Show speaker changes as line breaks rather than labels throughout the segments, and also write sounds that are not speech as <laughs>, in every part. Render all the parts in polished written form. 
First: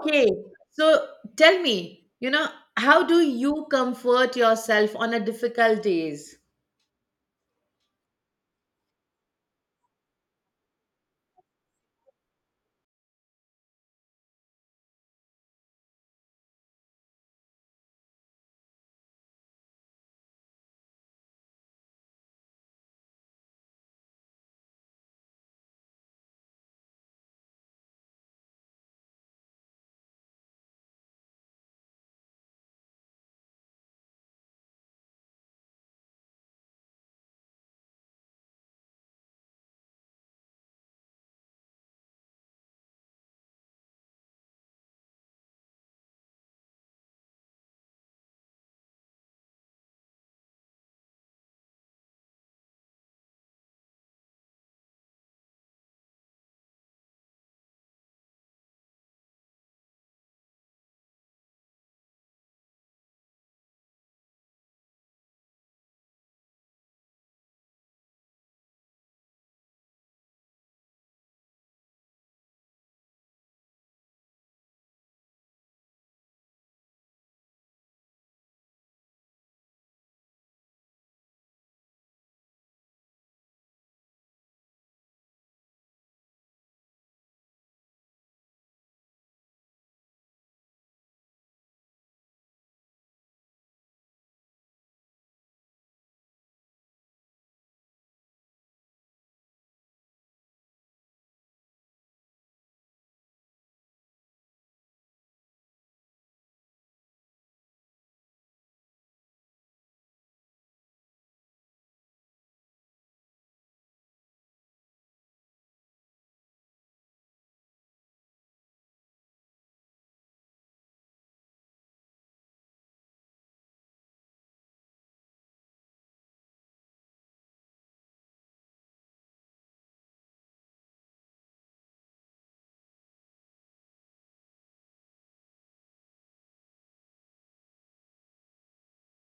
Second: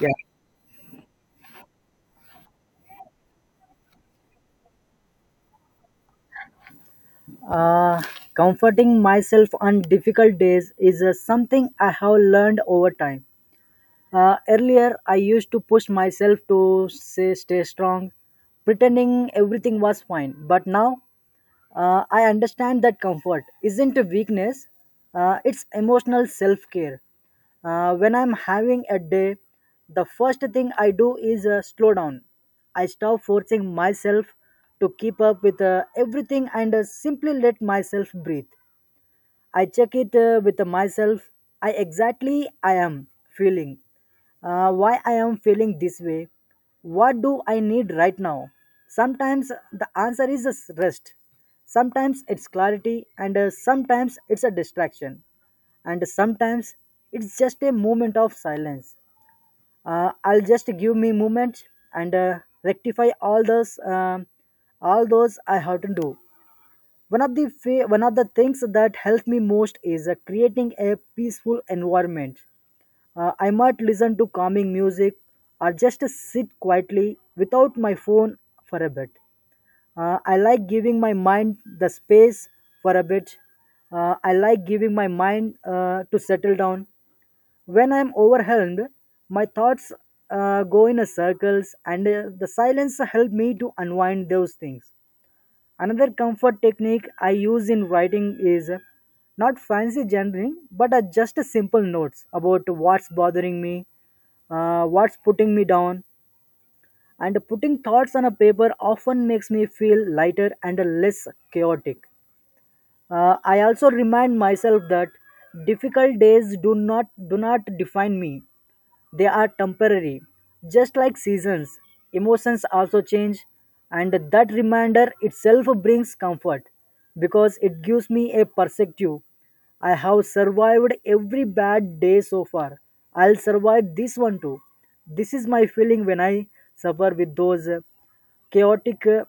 Yeah.
So tell me, how do you comfort yourself on a difficult days?
Uh, Comforting myself on difficult days is something I have learned over time. Earlier, I used to push myself to say, stay strong, pretending everything was fine. But now, I understand that comfort isn't a weakness, it's emotional self care. When I'm having a day, the first thing I do is slow down. I stop forcing myself to keep up with everything and simply let myself breathe. I check it with myself. I exactly I am feeling. Why I am feeling this way? What do I need right now? Sometimes the answer is just rest. Sometimes it's clarity, and sometimes it's a distraction, and sometimes it's just a moment of silence. I'll just give me moment and rectify all those I have to do. One of the things that helps me most is creating a peaceful environment. I might listen to calming music or just sit quietly without my phone for a bit. I like giving my mind the space for a bit. I like giving my mind to settle down when I'm overwhelmed. My thoughts go in a circles and the silence help me to unwind those things. Another comfort technique I use in writing is not fancy journaling, but just a simple notes about what's bothering me, what's putting me down, and putting thoughts on a paper often makes me feel lighter and less chaotic. I also remind myself that difficult days do not define me. They are temporary, just like seasons. Emotions also change, and that reminder itself brings comfort because it gives me a perspective. I have survived every bad day so far. I'll survive this one too. This is my feeling when I suffer with those chaotic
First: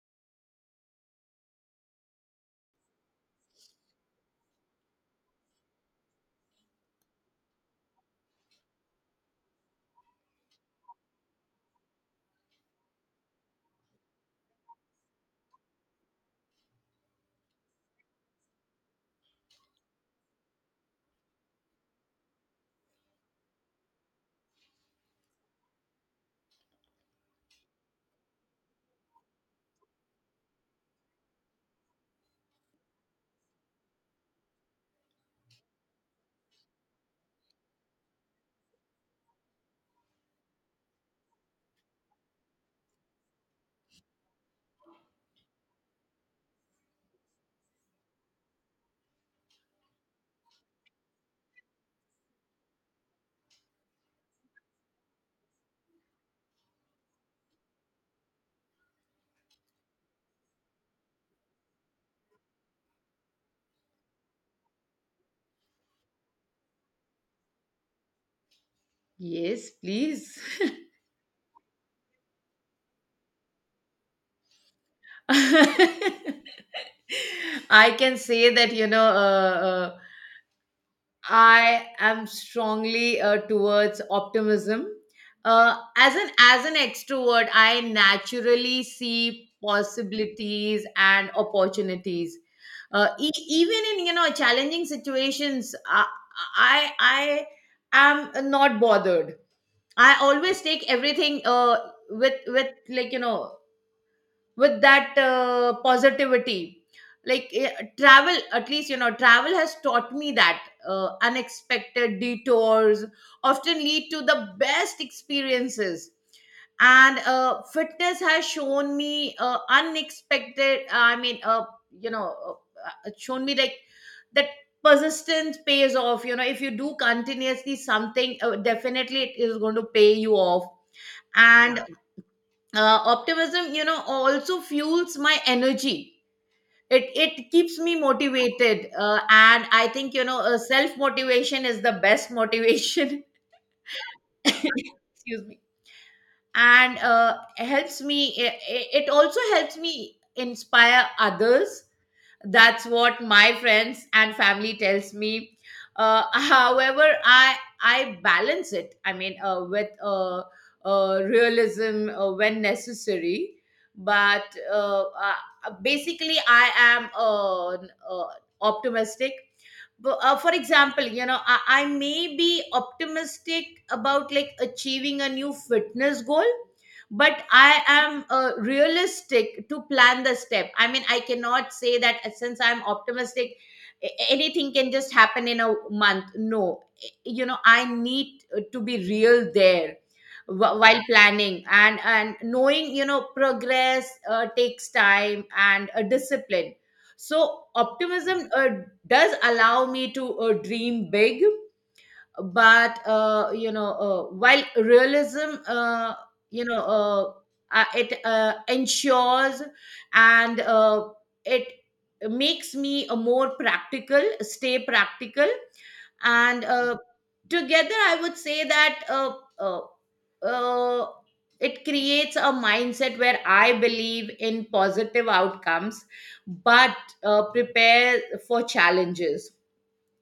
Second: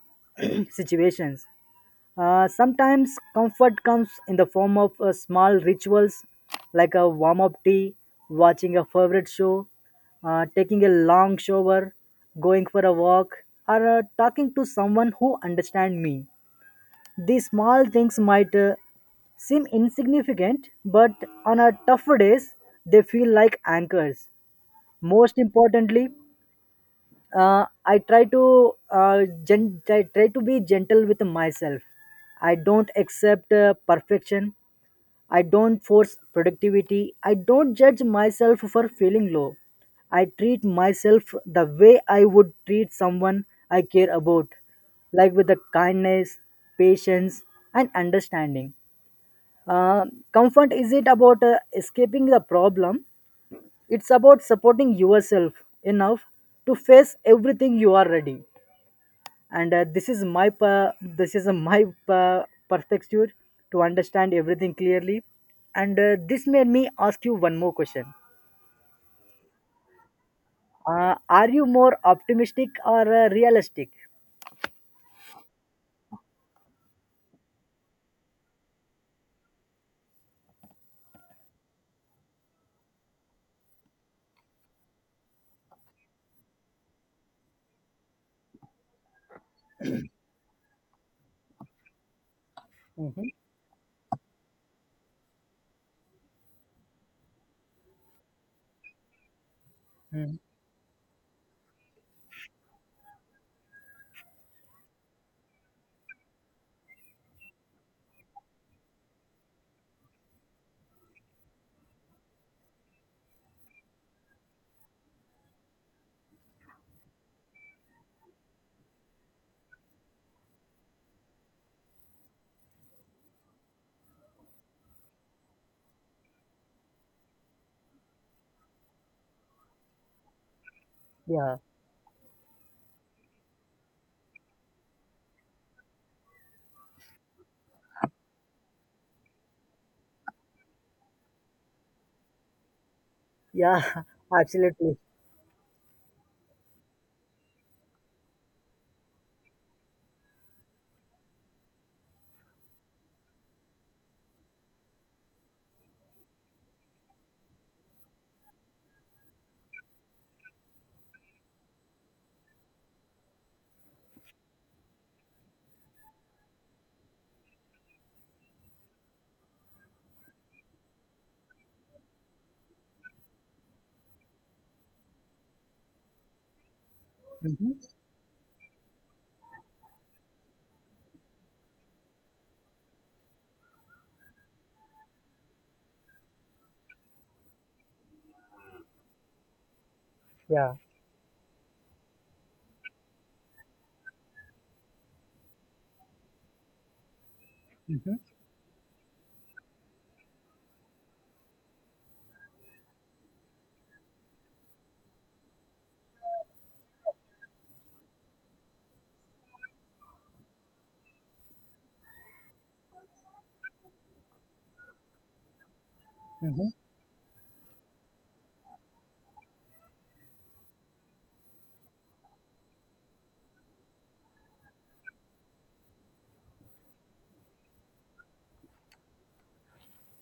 <clears throat> situations. Sometimes comfort comes in the form of small rituals like a warm up tea, watching a favorite show, taking a long shower, going for a walk, or talking to someone who understands me. These small things might seem insignificant, but on our tougher days, they feel like anchors. Most importantly, I try to be gentle with myself. I don't accept perfection. I don't force productivity. I don't judge myself for feeling low. I treat myself the way I would treat someone I care about, like with the kindness, patience, and understanding. Uh, Comfort isn't about escaping the problem. It's about supporting yourself enough to face everything you are ready, and this is a my per- perspective to understand everything clearly. And this made me ask you one more question.
Yes, please. <laughs>
Are you more optimistic or realistic?
I can say that, uh, I am strongly towards optimism. As an extrovert, I naturally see possibilities and opportunities. uh,
Mm-hmm.
e- even in challenging situations i, I am not bothered. I
Hmm.
always take everything with with that positivity. like eh, Travel, at least, travel has taught me that unexpected detours often lead to the best experiences, and fitness has shown me unexpected I mean you know shown me that persistence pays off. If you do continuously something, definitely it is going to pay you off.
Yeah,
And optimism, also fuels my energy. It keeps me motivated, and I think, self motivation is the best motivation.
yeah. <laughs>
<laughs>
Absolutely.
Excuse me. And it also helps me inspire others. That's what my friends and family tells me. <laughs> However, I balance it, I mean, with realism, when necessary. But basically I am optimistic. But, for example, I may be optimistic about achieving a new fitness goal, but I am realistic to plan the step. I mean, I cannot say that, since I'm optimistic, anything can just happen in a month. No, you know, I need to be real there
Yeah.
while planning, and knowing, progress takes time and a discipline. So optimism does allow me to dream big, but, while realism, you know it ensures, and it makes me a more practical stay practical. And
Mm-hmm.
together, I would say that uh, it creates a mindset where I believe in positive outcomes but prepare for challenges.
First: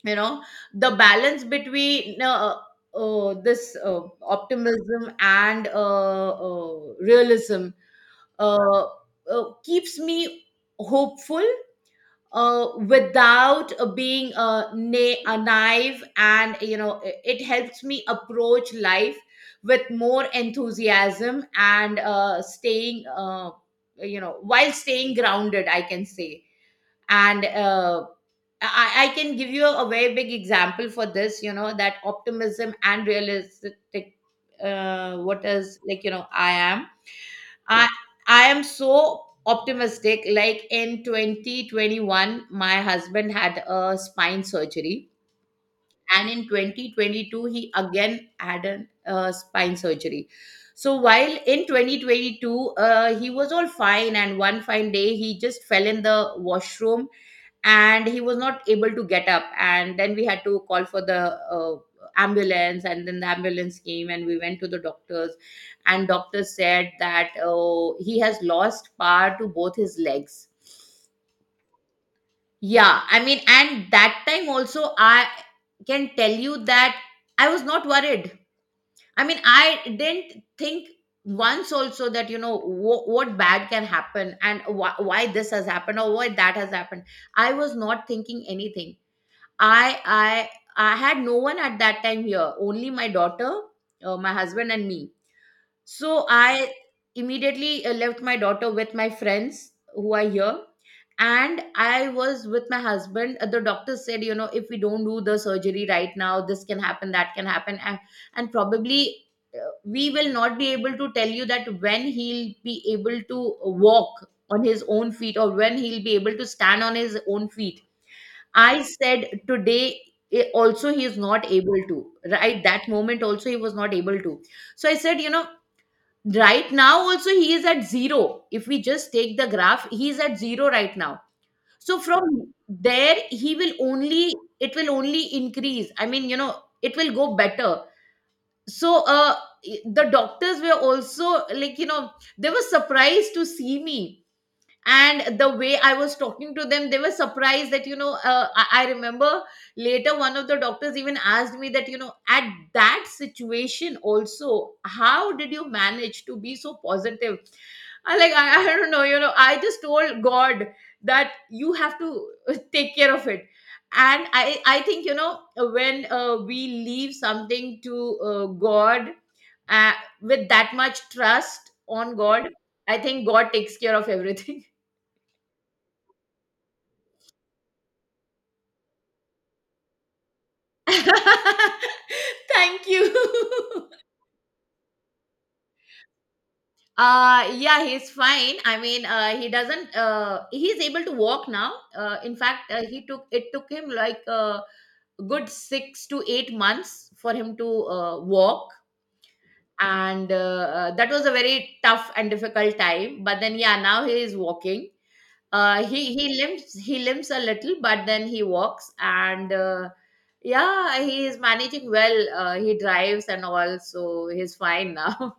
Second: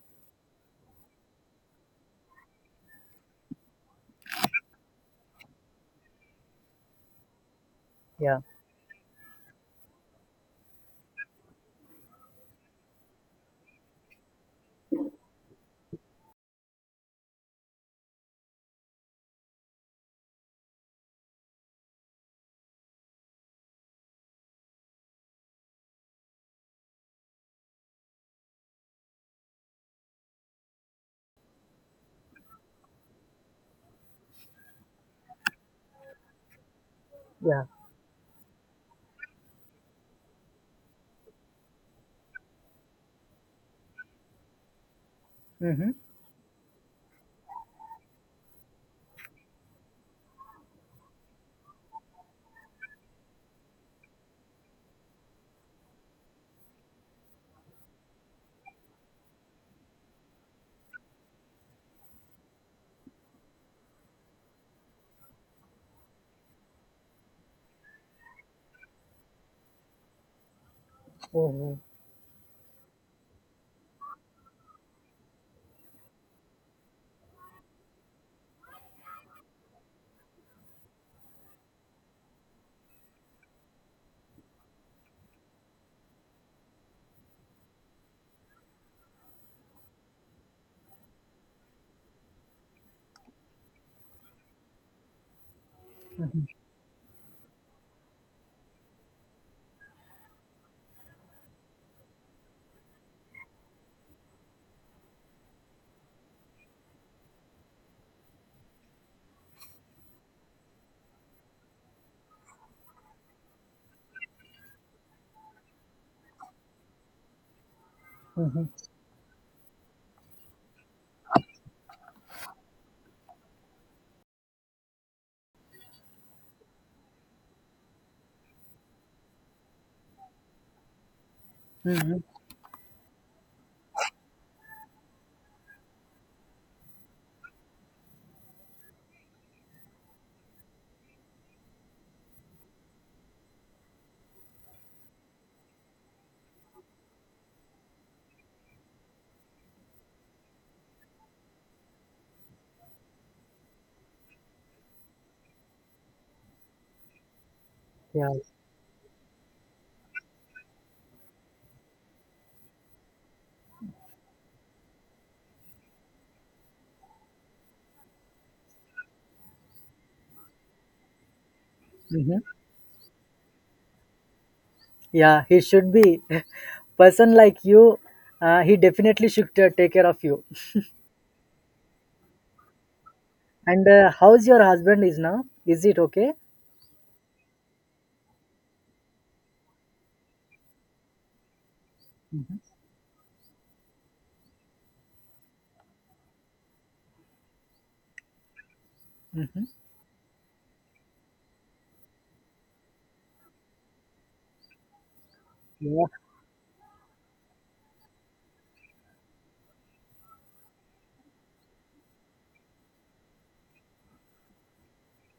you know the balance between this optimism and realism
Yeah,
uh, keeps me hopeful, without being na- a naive. And it helps me approach life with more enthusiasm and staying you know while staying grounded, I can say. And I can give you a very big example for this, you know, that optimism and realistic, what is like, you know. I am
yeah.
I I am so optimistic. Like in 2021, my husband had a spine surgery,
Mm-hmm.
and in 2022, he again had a spine surgery. So while in 2022, he was all fine, and one fine day he just fell in the washroom and he was not able to get up, and then we had to call for the ambulance, and then the ambulance came and we went to the doctors, and doctor said that, "Oh, he has lost power to both his legs."
Oh,
Yeah, I mean, and that time also, I can tell you that I was not worried. I mean, I didn't think once also that, you know, what bad can happen, and why this has happened or why that has happened. I was not thinking anything. I I I had no one at that time here, only my daughter, my husband, and me. So I immediately left my daughter with my friends who are here, and I was with my husband. The doctor said, you know, if we don't do the surgery right now, this can happen, that can happen, and probably we will not be able to tell you that when he'll be able to walk on his own feet or when he'll be able to stand on his own feet. I said, today also he is not able to, right? That moment also he was not able to. So I said, you know, right now also he is at zero. If we just take the graph, he is at zero right now. So
mm-hmm.
from there, it will only increase. I mean, you know, it will go better. So the doctors were also like, you know, they were surprised to see me, and the way I was talking to them, they were surprised that, you know. I remember later one of the doctors even asked me that, you know, at that situation also, how did you manage to be so positive?
Yeah.
I don't know, you know. I just told God that you have to take care of it. And I think, you know, when we leave something to God, uh, with that much trust on
Mm-hmm.
God, I think God takes care of everything.
Yeah, he should be, <laughs> person like you, he definitely should take care of you.
<laughs> Thank
And
you. <laughs>
how's your husband is now, is it okay?
Yeah, he's fine. I mean, he doesn't he's able to walk now. In fact, he took, it took him like a good 6 to 8 months for him to walk. And that was a very tough and difficult time, but then yeah, now he is walking. uh
Yeah.
he he limps he limps a little but then he walks. And yeah, he is managing well. He drives and all, so he's fine now.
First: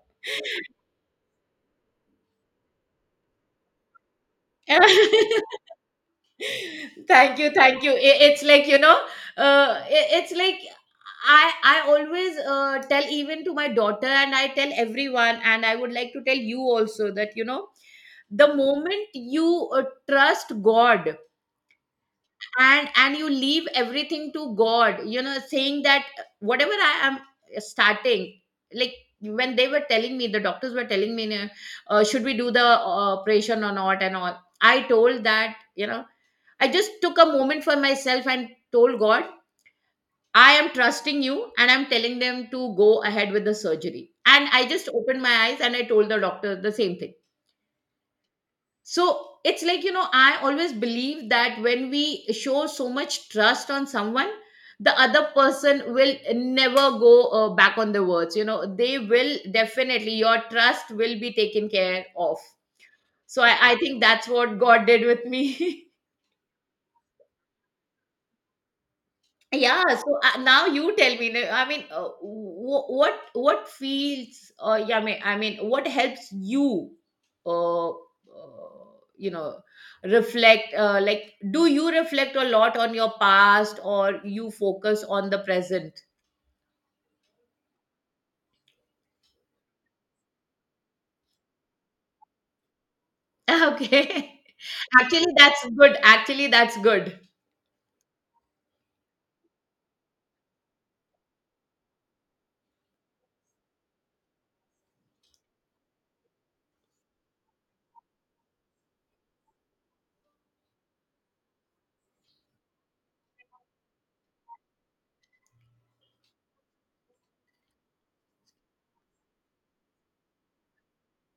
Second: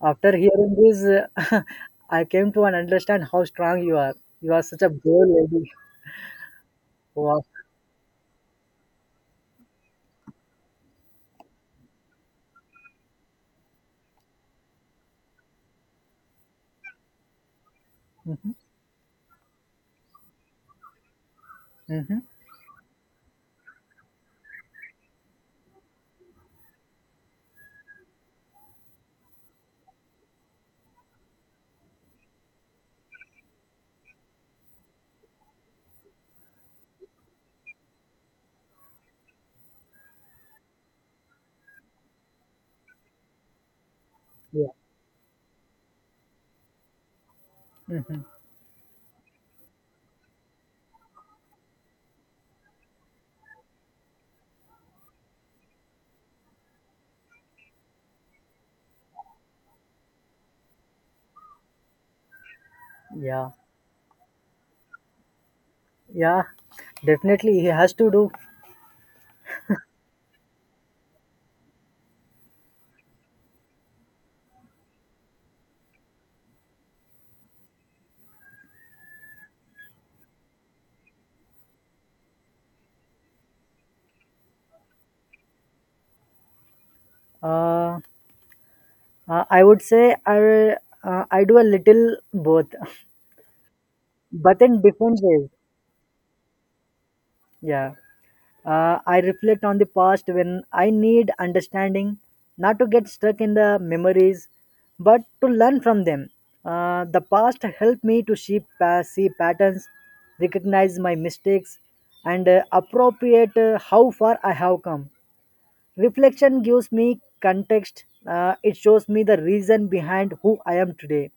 After hearing this, uh, <laughs> I came to an understand how strong you are. You are such a bold lady.
<laughs> Thank
Wow.
you, thank you. It's like, you know, it's like I always tell even to my daughter, and I tell everyone, and I would like to tell you also that, you know,
Mm-hmm.
the moment you trust God,
Mm-hmm.
and you leave everything to God, you know, saying that whatever I am starting, like when they were telling me, the doctors were telling me, "Nah, should we do the operation or not?" And all, I told that, you know, I just took a moment for myself and told God, "I am trusting you," and I'm telling them to go ahead with the surgery. And I
Yeah.
just opened my eyes and I told the doctor the same thing.
Mm-hmm.
So it's like, you know, I always believe that when we show so much trust on someone, the other person will never go back on the words. You know, they will definitely, your trust will be taken care of. So
Yeah.
I think that's what God did with me. <laughs>
Yeah. Definitely, he has to do.
Yeah, so now you tell me. No, I mean, what what feels? Yeah, I mean, what helps you? Uh, uh, you know, reflect. Like, do you reflect a lot on your past, or you focus on the present? <laughs>
Uh, I would say I do a little both, <laughs>
Okay,
but in different
actually,
ways.
that's good. Actually, that's good.
Yeah. I reflect on the past when I need understanding, not to get stuck in the memories, but to learn from them. The past helped me to see patterns, recognize my mistakes, and appropriate how far I have come. Reflection gives me context, it shows me the reason behind who I am today.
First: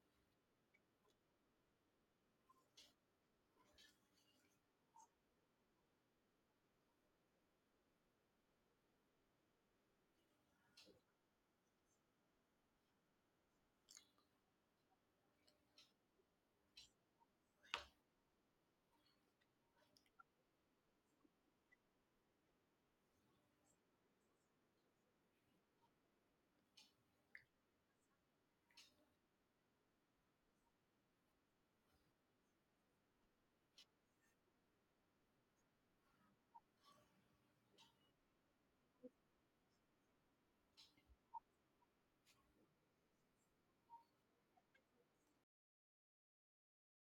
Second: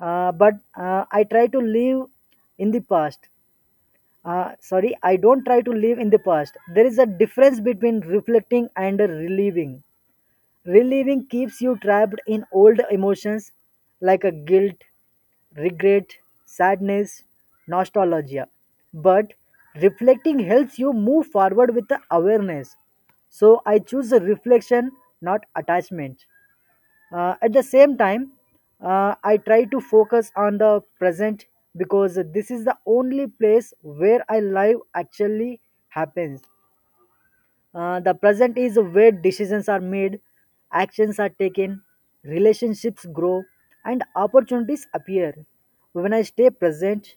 But I try to live in the past, sorry, I don't try to live in the past. There is a difference between reflecting and reliving. Reliving keeps you trapped in old emotions like a guilt, regret, sadness, nostalgia. But reflecting helps you move forward with the awareness. So I choose a reflection, not attachment. At the same time, I try to focus on the present because this is the only place where I live. Actually happens. The present is where decisions are made, actions are taken, relationships grow, and opportunities appear. When I stay present,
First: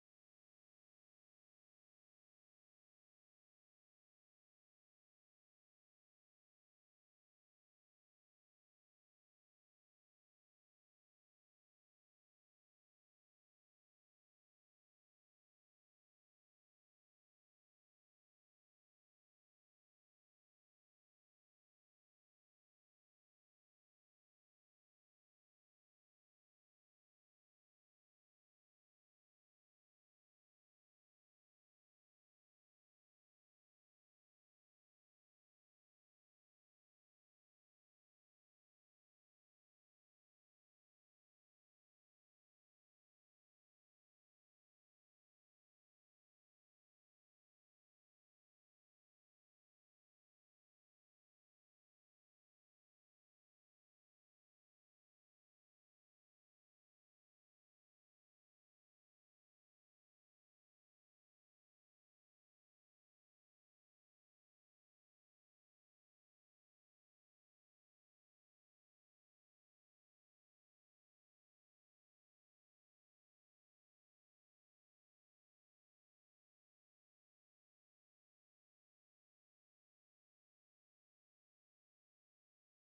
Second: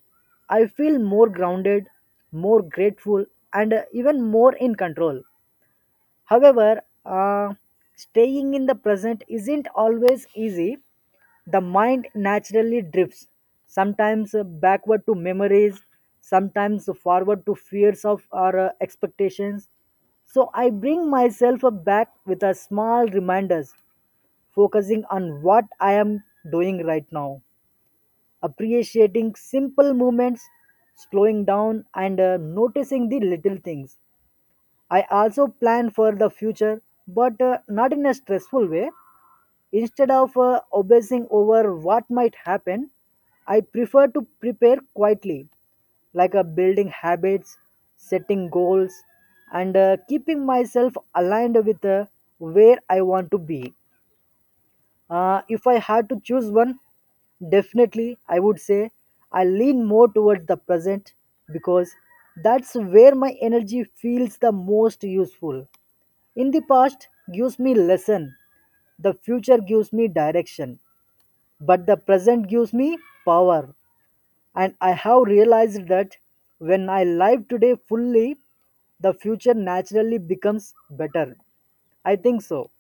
I feel more grounded, more grateful, and even more in control. However, staying in the present isn't always easy. The mind naturally drifts, sometimes backward to memories, sometimes forward to fears of our expectations. So I bring myself up back with a small reminders, focusing on what I am doing right now, appreciating simple moments, slowing down and noticing the little things. I also plan for the future, but not in a stressful way. Instead of obsessing over what might happen, I prefer to prepare quietly, like building habits, setting goals, and keeping myself aligned with where I want to be. If I had to choose one, definitely I would say I lean more towards the present because that's where my energy feels the most useful. In the past gives me lesson, the future gives me direction, but the present gives me power. And I have realized that when I live today fully, the future naturally becomes better. I think so.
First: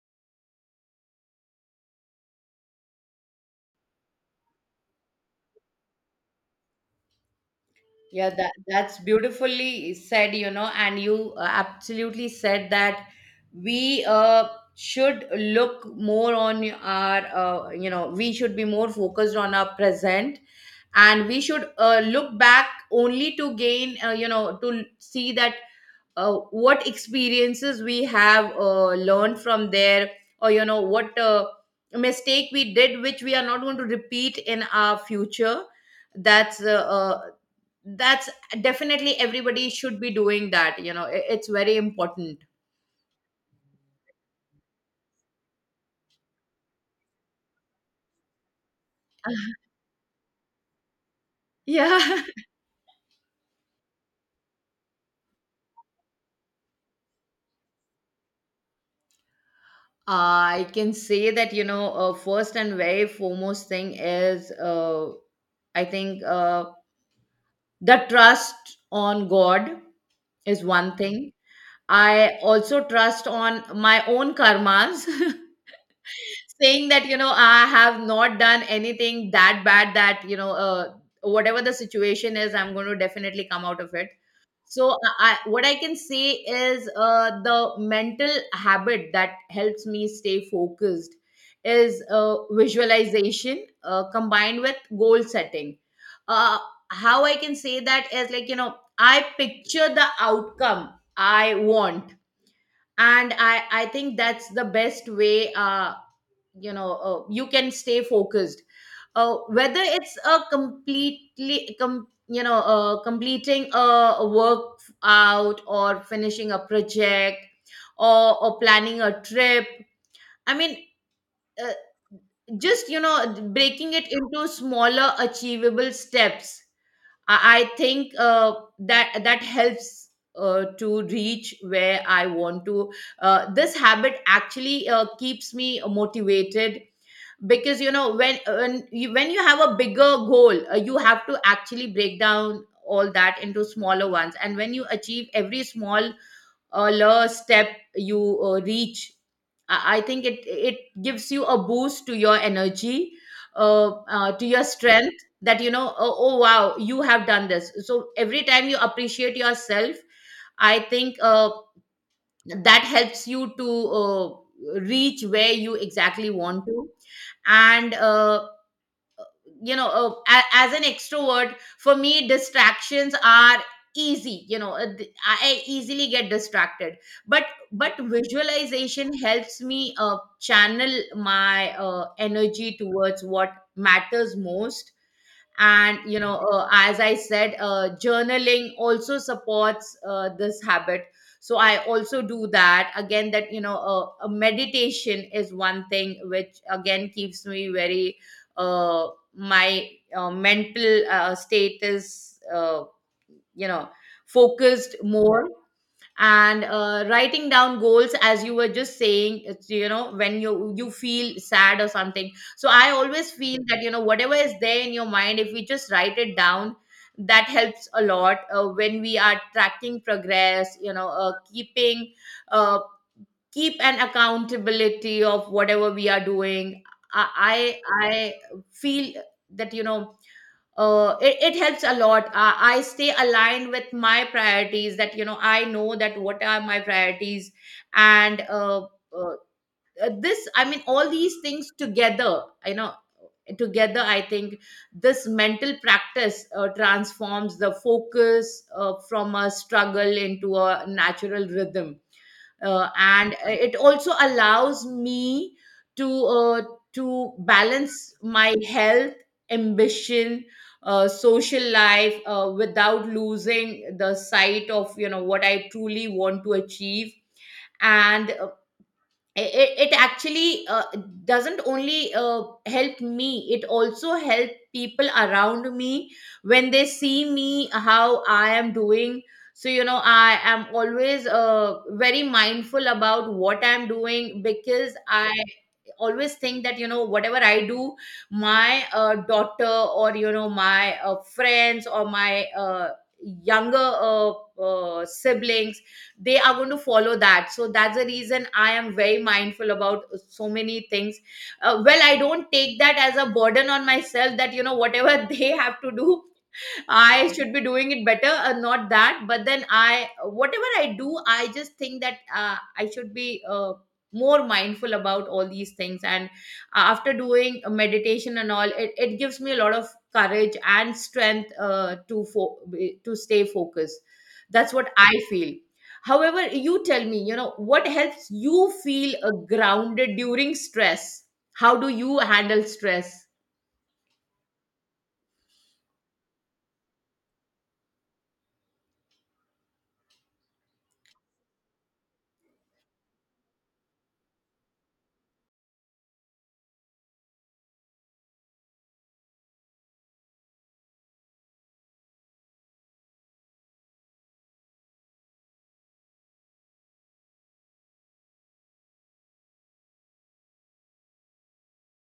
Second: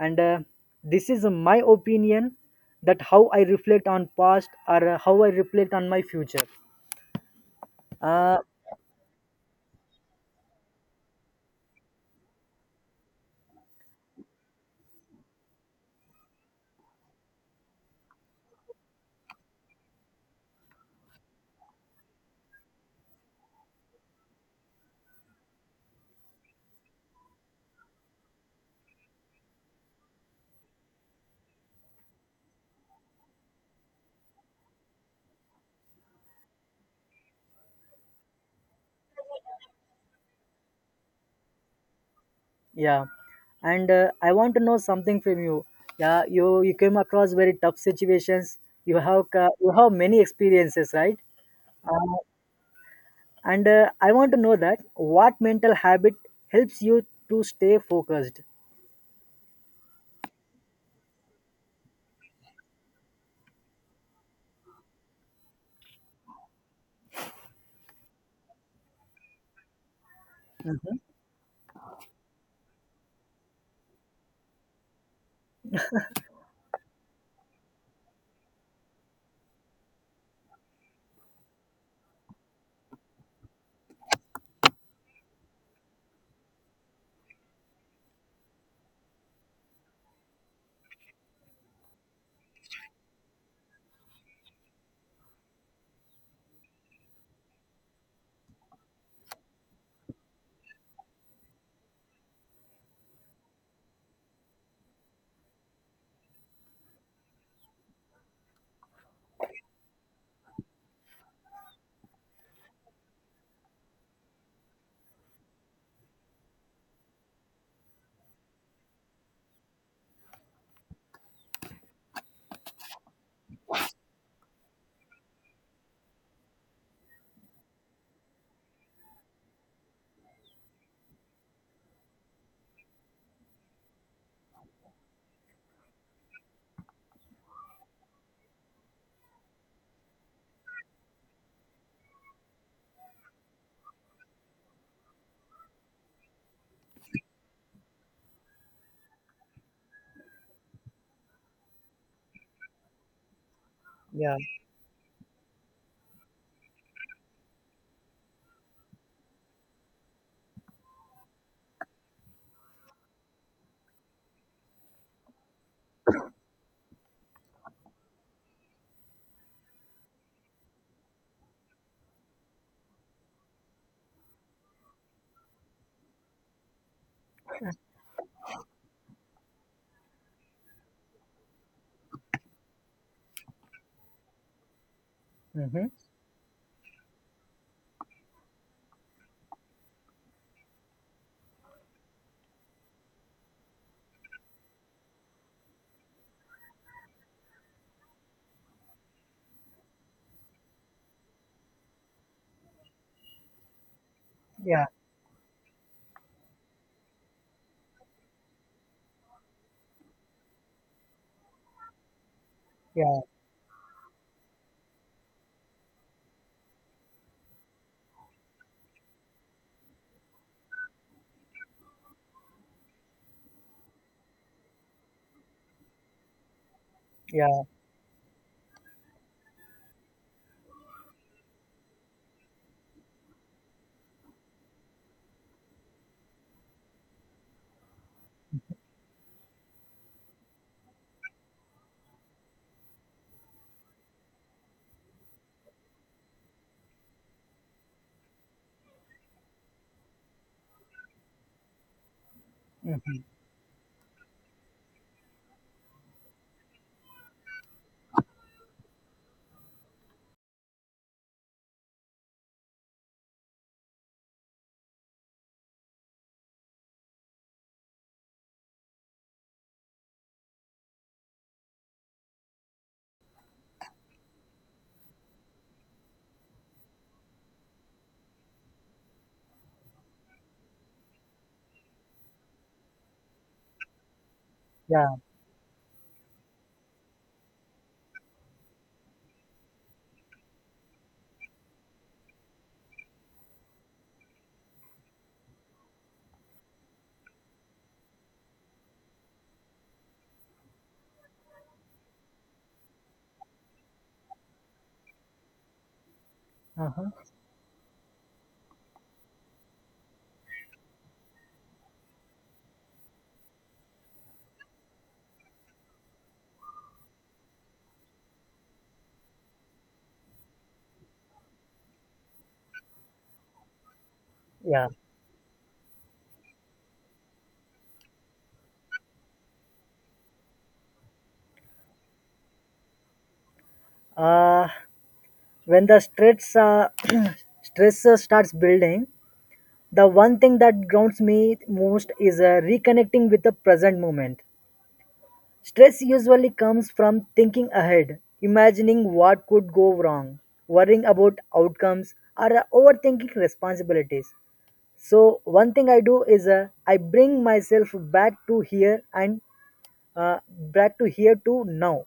And this is my opinion that how I reflect on past or how I reflect on my future.
Yeah,
Uh,
that that's beautifully said, you know. And you absolutely said that we should look more on our, you know, we should be more focused on our present, and we should look back only to gain, you know, to see that what experiences we have learned from there, or you know, what mistake we did, which we are not going to repeat in our future. That's that's definitely everybody should be doing that. You know, it's very important.
Yeah, and I want to know something from you. Yeah, you came across very tough situations. You have many experiences, right? Uh,
Yeah. <laughs>
and I want to know that what mental habit helps you to stay focused.
I can say that, you know, first and very foremost thing is, I think, the trust on God is one thing. I also trust on my own karmas. <laughs> Saying that, you know, I have not done anything that bad that, you know, whatever the situation is, I'm going to definitely come out of it. So I, what I can say is, the mental habit that helps me stay focused is visualization combined with goal setting. uh, how I can say that is, like, you know, I picture the outcome I want, and I think that's the best way, you know, you can stay focused, whether it's you know, completing a workout, or finishing a project, or planning a trip. I mean, uh, just, you know, breaking it into smaller achievable steps, I think that that helps to reach where I want to. This habit actually keeps me motivated, because, you know, when you have a bigger goal, you have to actually break down all that into smaller ones. And when you achieve every small lower step you reach, I think it gives you a boost to your energy,
Yeah.
to your strength, that, you know, "Oh, oh wow, you have done this." So every time you appreciate yourself, I think that helps you to reach where you exactly want to. And you know, as an extrovert, for me distractions are easy. You know, I easily get distracted, but visualization helps me channel my Energy towards what matters most.
Mm-hmm.
And as I said, journaling also supports this habit, so I also do that again. That you know a Meditation is one thing which again keeps me very uh, my mental state is, you know
Yeah.
focused more. And writing down goals, as you were just saying, it's, you know, when you feel sad or something, so I
Yeah.
always feel that, you know, whatever is there in your mind, if we just write it down, that helps a lot when we are tracking progress, you know, uh, keep an accountability of whatever we are doing. i
Yeah.
i, I feel that, you know, it helps a lot. I stay aligned with my priorities, that, you know, I know that what are my priorities. And uh, uh, I mean, all these things together, you know, together, I think this mental practice transforms the focus from a struggle into a natural rhythm,
Mhm.
and it also allows me to, to balance my health, ambition, social life, without losing the sight of, you know, what I truly want to achieve. And it actually, doesn't only help me, it also help people around me when they see me, how I am doing. So, you know, I am always very mindful about what I'm doing, because
Yeah.
I always think that, you know, whatever I do, my daughter, or, you know, my friends, or my younger siblings, they are going to follow that. So that's the reason I am very mindful about so many things. Uh, well, I don't take that as a burden on myself, that, you know, whatever <laughs> they have to do
Uh-huh.
I should be doing it better, not that. But then I, whatever I do, I just think that I should be more mindful about all these things. And after doing a meditation and all, it gives me a lot of courage and strength, to stay focused. That's
Yeah.
what I feel. However, you tell me, you know, what helps you feel grounded during stress? How do you handle stress?
Uh, when the stress <clears throat> stress starts building, the one thing that grounds me most is reconnecting with the present moment. Stress usually comes from thinking ahead, imagining what could go wrong, worrying about outcomes, or overthinking responsibilities. So, one thing I do is I bring myself back to here and back to here to now.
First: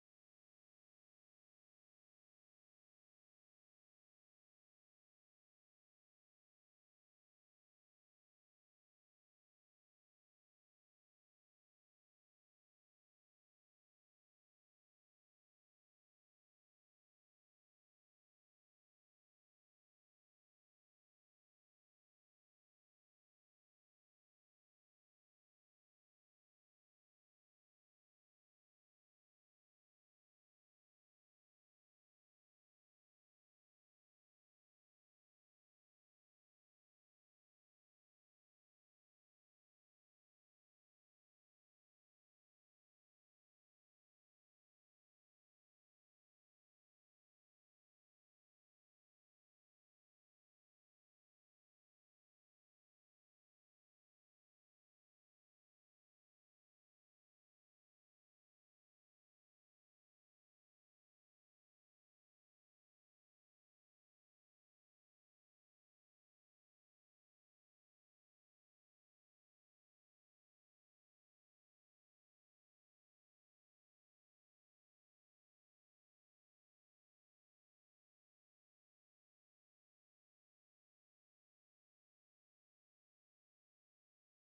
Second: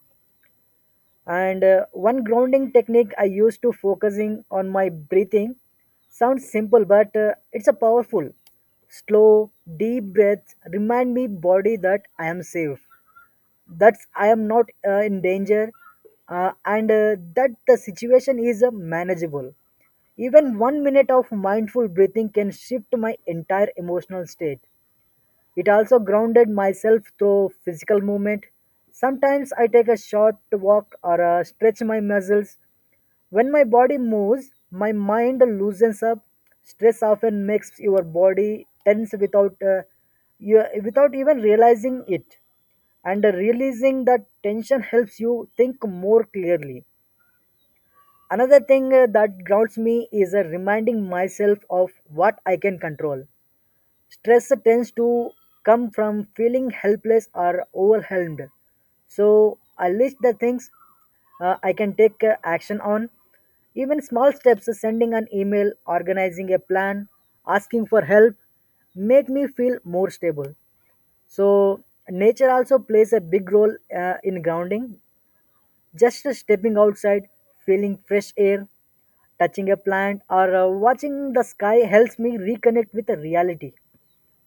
And one grounding technique I use to focusing on my breathing sounds simple, but it's a powerful. Slow deep breaths remind me body that I am safe, that's I am not in danger, and that the situation is manageable. Even 1 minute of mindful breathing can shift my entire emotional state. It also grounded myself through physical movement. Sometimes I take a short walk or stretch my muscles. When my body moves, my mind loosens up. Stress often makes your body tense without even realizing it, and releasing that tension helps you think more clearly. Another thing that grounds me is reminding myself of what I can control. Stress tends to come from feeling helpless or overwhelmed. So I list the things I can take action on. Even small steps, sending an email, organizing a plan, asking for help, make me feel more stable. So nature also plays a big role in grounding. Just stepping outside, feeling fresh air, touching a plant, or watching the sky helps me reconnect with the reality.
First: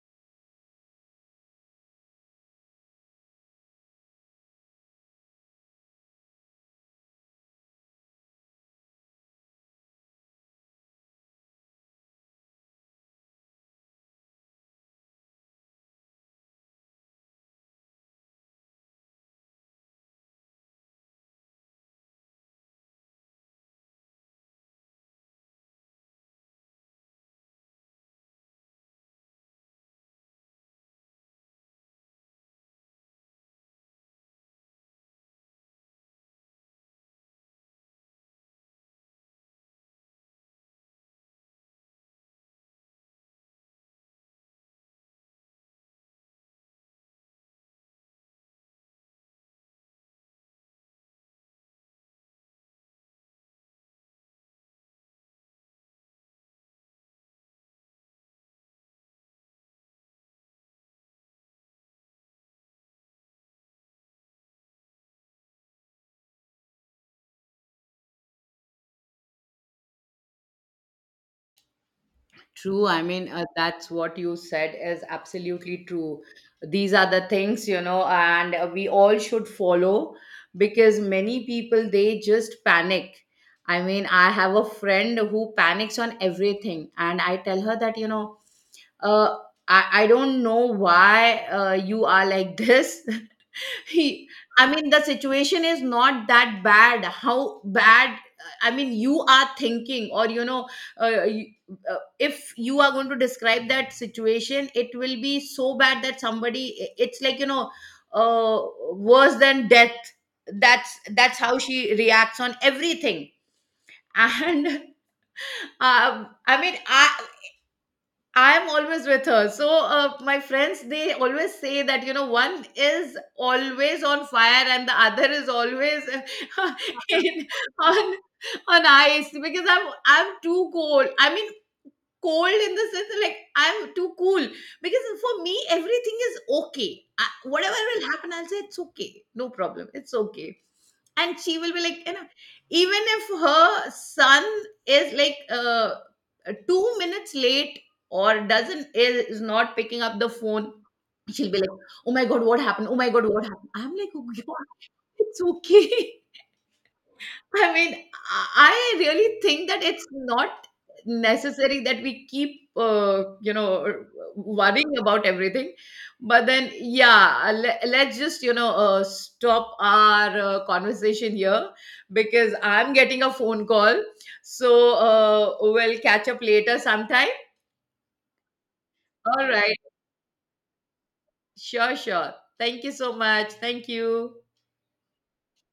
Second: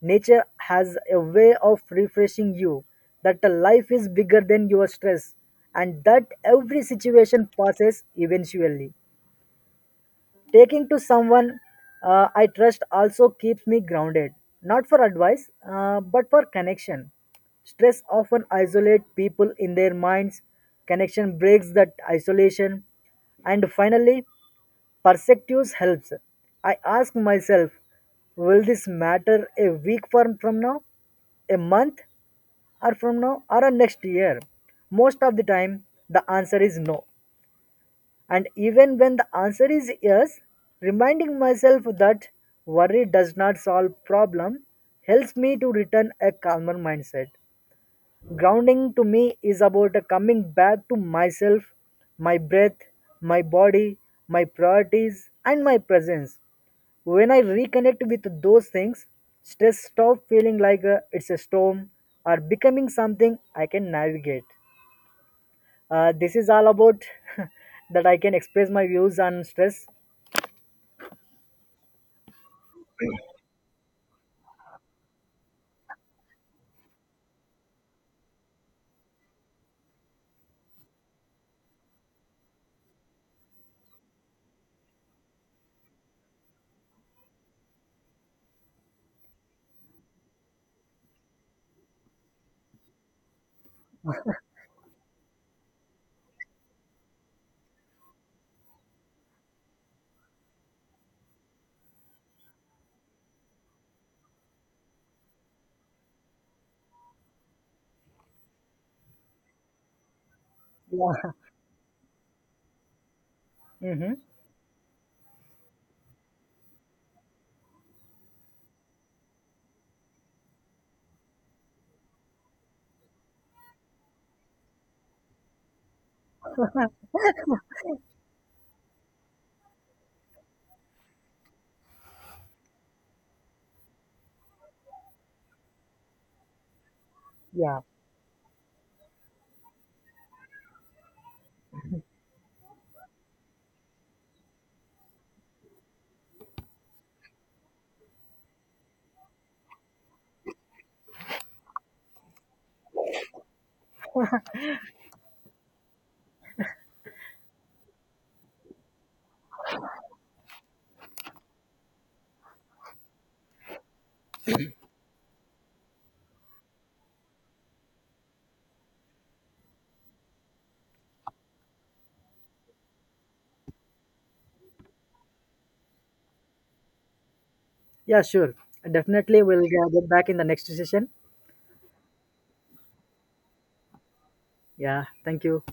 Nature has a way of refreshing you that the life is bigger than your stress and that every situation passes eventually. Taking to someone I trust also keeps me grounded, not for advice, but for connection. Stress often isolates people in their minds. Connection breaks that isolation. And finally, perspectives helps. I ask myself, will this matter a week from now, a month or from now, or a next year? Most of the time, the answer is no. And even when the answer is yes, reminding myself that worry does not solve problem helps me to return a calmer mindset. Grounding to me is about coming back to myself, my breath, my body, my priorities, and my presence. When I reconnect with those things, stress stops feeling like it's a storm or becoming something I can navigate. This is all about <laughs> that I can express my views on stress.
True. I mean, that's what you said is absolutely true. These are the things, you know, and we all should follow, because many people they just panic. I mean, I have a friend who panics on everything, and I tell her that, you know, uh, I don't know why you are like this, <laughs> he, I mean, the situation is not that bad. How bad, I mean, you are thinking? Or, you know, uh, you, if you are going to describe that situation, it will be so bad that somebody, it's like, you know, uh, worse than death. that's
Yeah,
that's how she reacts on everything.
hmm,
And <laughs> uh, i mean i I'm always with her. So my friends, they always say that, you know, one is always on fire and the other is always <laughs> in, on on ice, because I'm too cold. I mean, cold in the sense that, like, I'm too cool, because for me everything is okay. I, whatever
yeah.
will happen, I'll say it's okay, no problem, it's okay. And she will be like, you know, even if her son is like 2 minutes late, or doesn't is not picking up the phone, she'll be like, oh my god, what happened? Oh my god, what happened? I'm like, oh god, it's okay. <laughs> I mean, I really think that it's not necessary that we keep, you know, worrying about everything. But then, yeah, let's just, you know, stop our conversation here, because I'm getting a phone call. So we'll catch up later sometime.
Yeah, sure. Definitely,
All
we'll
right.
get back in the next session.
Sure, sure. Thank you so much. Thank you.
Yeah, thank you.